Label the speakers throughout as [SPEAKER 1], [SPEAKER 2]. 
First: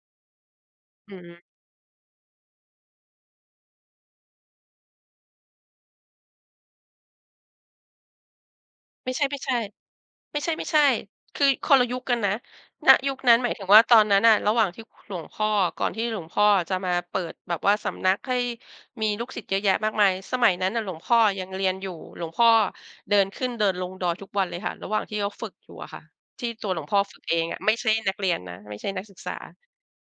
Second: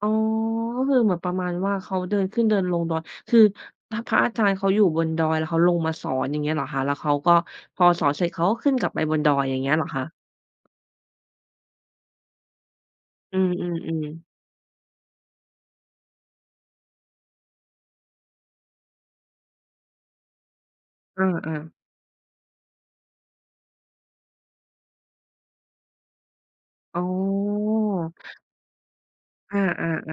[SPEAKER 1] อ๋อ ก็คือเห
[SPEAKER 2] อ
[SPEAKER 1] ม
[SPEAKER 2] ื
[SPEAKER 1] ือน
[SPEAKER 2] อ
[SPEAKER 1] ป
[SPEAKER 2] ฮ
[SPEAKER 1] ระ
[SPEAKER 2] ึ
[SPEAKER 1] มาณว่า เขาเดินขึ้นเดินลงดอย คือพระ พระอาจารย์เขาอยู่บนดอย แล้วเขาลงมาสอนอย่างเงี้ยเหรอคะ? แล้วเขาก็ พอสอนเสร็จเขาก็ขึ้นกลับไป
[SPEAKER 2] ไม่
[SPEAKER 1] บ
[SPEAKER 2] ใ
[SPEAKER 1] น
[SPEAKER 2] ช่
[SPEAKER 1] ดอย อย่างเงี้ยเหรอคะ?
[SPEAKER 2] ๆ ไม่ใช่ ๆ คือคนละยุคกันนะ ณ ยุคนั
[SPEAKER 1] อ
[SPEAKER 2] ้
[SPEAKER 1] ื
[SPEAKER 2] น หมายถึงว่าตอน
[SPEAKER 1] อ
[SPEAKER 2] นั้
[SPEAKER 1] ๆ
[SPEAKER 2] น
[SPEAKER 1] ๆ
[SPEAKER 2] น่ะ ระหว่างที่ ค หลวงพ่อ ก่อนที่หลวงพ่ออะจะมาเปิดแบบว่าสำนัก ให้ มีลูกศิษย์เยอะแยะมากมาย สมัยนั้นน่ะ หลวงพ่
[SPEAKER 1] เ
[SPEAKER 2] อ
[SPEAKER 1] อ
[SPEAKER 2] อะยัง
[SPEAKER 1] อ
[SPEAKER 2] เรีย
[SPEAKER 1] ๆ
[SPEAKER 2] นอยู่ หลวงพ่อเดินขึ้นเดินลงดอยทุกวันเลยค่ะ ระหว่างที่เขา ฝึกอยู่อะค่ะ ที่ตัวหลวงพ่
[SPEAKER 1] อ๋
[SPEAKER 2] อ
[SPEAKER 1] อ
[SPEAKER 2] ฝึกเองอะ ไม่ใช่นักเรียนนะ ไม่ใช่นักศึกษ
[SPEAKER 1] อ
[SPEAKER 2] า
[SPEAKER 1] า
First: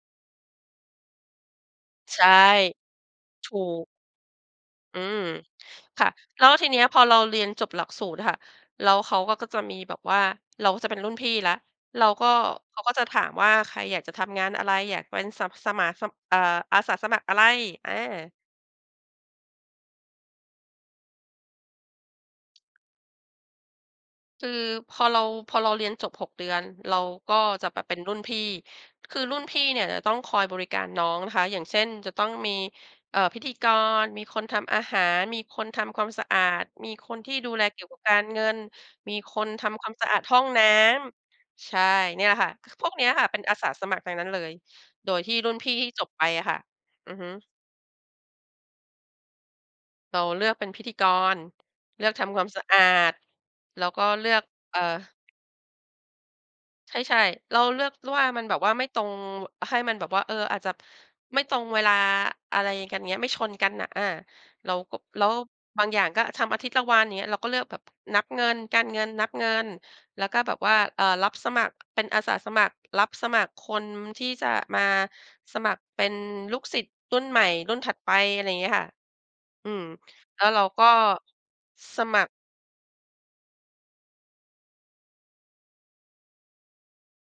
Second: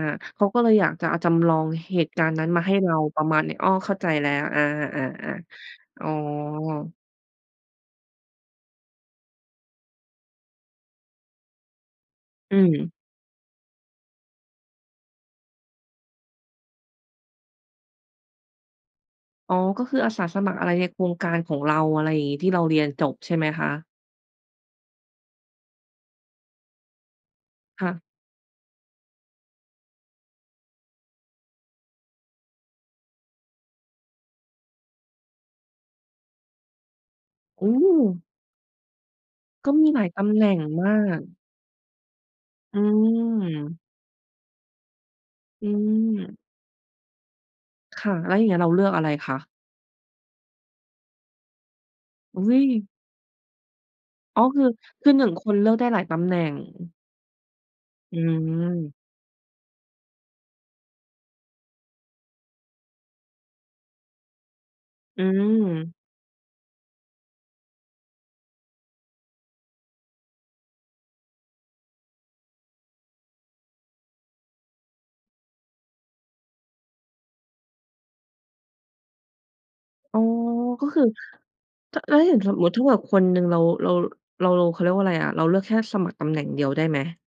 [SPEAKER 1] ๆ ๆ เขาก็เลยอยากจะเอาจำลองเหตุ
[SPEAKER 2] ใ
[SPEAKER 1] ก
[SPEAKER 2] ช
[SPEAKER 1] า
[SPEAKER 2] ่
[SPEAKER 1] รณ์นั้นมาให้เรา ประมาณ
[SPEAKER 2] ถ
[SPEAKER 1] นี้
[SPEAKER 2] ู
[SPEAKER 1] อ้อ
[SPEAKER 2] ก
[SPEAKER 1] เข้าใจแล้ว อา
[SPEAKER 2] อื
[SPEAKER 1] ๆ
[SPEAKER 2] ม
[SPEAKER 1] ๆ ๆ
[SPEAKER 2] ค
[SPEAKER 1] อ๋อ
[SPEAKER 2] ่ะ แล้วทีนี้พอเราเรียนจบหลักสูตรอะค่ะ แล้วเขาก็ ก็จะมีแบบว่า เราก็จะเป็นรุ่นพี่แล้ว เราก็
[SPEAKER 1] อื
[SPEAKER 2] เขา
[SPEAKER 1] ม
[SPEAKER 2] ก็จะถามว่า "ใครอยากจะทำงานอะไร? อยากเป็น สับ สะหมา สะ เอ่อ อาสาสมัครอะไร?" อา
[SPEAKER 1] อ๋อ ก็คืออาสาสมัครอะไรในโครงการของเรา อะไรอย่างงี้ ที่เราเรียนจบใช่ไหมคะ?
[SPEAKER 2] คือพอเรา พอเราเรียนจบ 6 เดือน เราก็จะแบ
[SPEAKER 1] ค
[SPEAKER 2] บ
[SPEAKER 1] ่
[SPEAKER 2] เป็
[SPEAKER 1] ะ
[SPEAKER 2] นรุ่นพี่ คือรุ่นพี่เนี่ย จะต้องคอยบริการน้องนะคะ อย่างเช่น จะต้องมี เอ่อ พิธีกร มีคนทำอาหาร มีคนทำความสะอาด มีคนที่ดูแ
[SPEAKER 1] โอ
[SPEAKER 2] ล
[SPEAKER 1] ้
[SPEAKER 2] เกี่ยวกับการเงิน มีคนท
[SPEAKER 1] ก็
[SPEAKER 2] ำ
[SPEAKER 1] ม
[SPEAKER 2] ค
[SPEAKER 1] ี
[SPEAKER 2] วาม
[SPEAKER 1] หลา
[SPEAKER 2] ส
[SPEAKER 1] ย
[SPEAKER 2] ะอา
[SPEAKER 1] ต
[SPEAKER 2] ด
[SPEAKER 1] ำ
[SPEAKER 2] ห
[SPEAKER 1] แ
[SPEAKER 2] ้อ
[SPEAKER 1] หน
[SPEAKER 2] ง
[SPEAKER 1] ่ง
[SPEAKER 2] น้
[SPEAKER 1] มาก
[SPEAKER 2] ำ ใช่ เนี่ยค่ะ คือ
[SPEAKER 1] อื
[SPEAKER 2] พวกเนี้ยค่ะ เป็นอาสา
[SPEAKER 1] ม
[SPEAKER 2] สมัครทั้งนั้นเลย โดยที่รุ่น
[SPEAKER 1] อื
[SPEAKER 2] พี่ที่จบไป
[SPEAKER 1] ม
[SPEAKER 2] อะค่ะ อือฮึ
[SPEAKER 1] ค่ะ แล้วอย่างเงี้ยเราเลือกอะไรคะ?
[SPEAKER 2] เราเลือกเป็นพิธีกร เลือกทำ
[SPEAKER 1] อ
[SPEAKER 2] ค
[SPEAKER 1] ุ
[SPEAKER 2] วา
[SPEAKER 1] ๊
[SPEAKER 2] มสะอา
[SPEAKER 1] ย!
[SPEAKER 2] ด แล้วก็เลื
[SPEAKER 1] อ
[SPEAKER 2] อ
[SPEAKER 1] ๋อ
[SPEAKER 2] ก
[SPEAKER 1] คือ
[SPEAKER 2] เอ่อ
[SPEAKER 1] คือ 1 คนเลือกได้หลายตำแหน่ง อือ
[SPEAKER 2] ใช่ ๆ เราเลือกแล้ว
[SPEAKER 1] อื
[SPEAKER 2] ว่า มันแบบว่าไม่
[SPEAKER 1] ม
[SPEAKER 2] ตรง อะ ให้มันแบบว่า เออ อาจจะ ไม่ตรงเวลา อะไรกัน อย่างเงี้ย ไม่ชนกันน่ะ อา เราก็
[SPEAKER 1] อ
[SPEAKER 2] แ
[SPEAKER 1] ื
[SPEAKER 2] ล้วบาง
[SPEAKER 1] ม
[SPEAKER 2] อย่างก็ทำอาทิตย์ละวัน อย่างเงี้ย เราก็เลือกแบบ นับเงิน การเงินนับเงิน แล้วก็แบบว่า เอ่อ รับสมัคร เป็นอาสาสมัครรับสมัคร คนที่จะมาสมัครเป็นลูกศิษย์รุ่นใหม่รุ่นถัดไป อะไรอย่างเงี้ยค่ะ อืม
[SPEAKER 1] อ๋อ
[SPEAKER 2] แล้วเราก
[SPEAKER 1] ก็
[SPEAKER 2] ็
[SPEAKER 1] คือ ถะ
[SPEAKER 2] ส
[SPEAKER 1] แล้
[SPEAKER 2] ม
[SPEAKER 1] ว
[SPEAKER 2] ัค
[SPEAKER 1] อ
[SPEAKER 2] ร
[SPEAKER 1] ย่างสมมติถ้าแบบคนหนึ่ง เรา เรา เรา เรา เขาเรียกว่าอะไรอะ เราเลือกแค่สมัครตำแหน่งเดียวได้ไหม?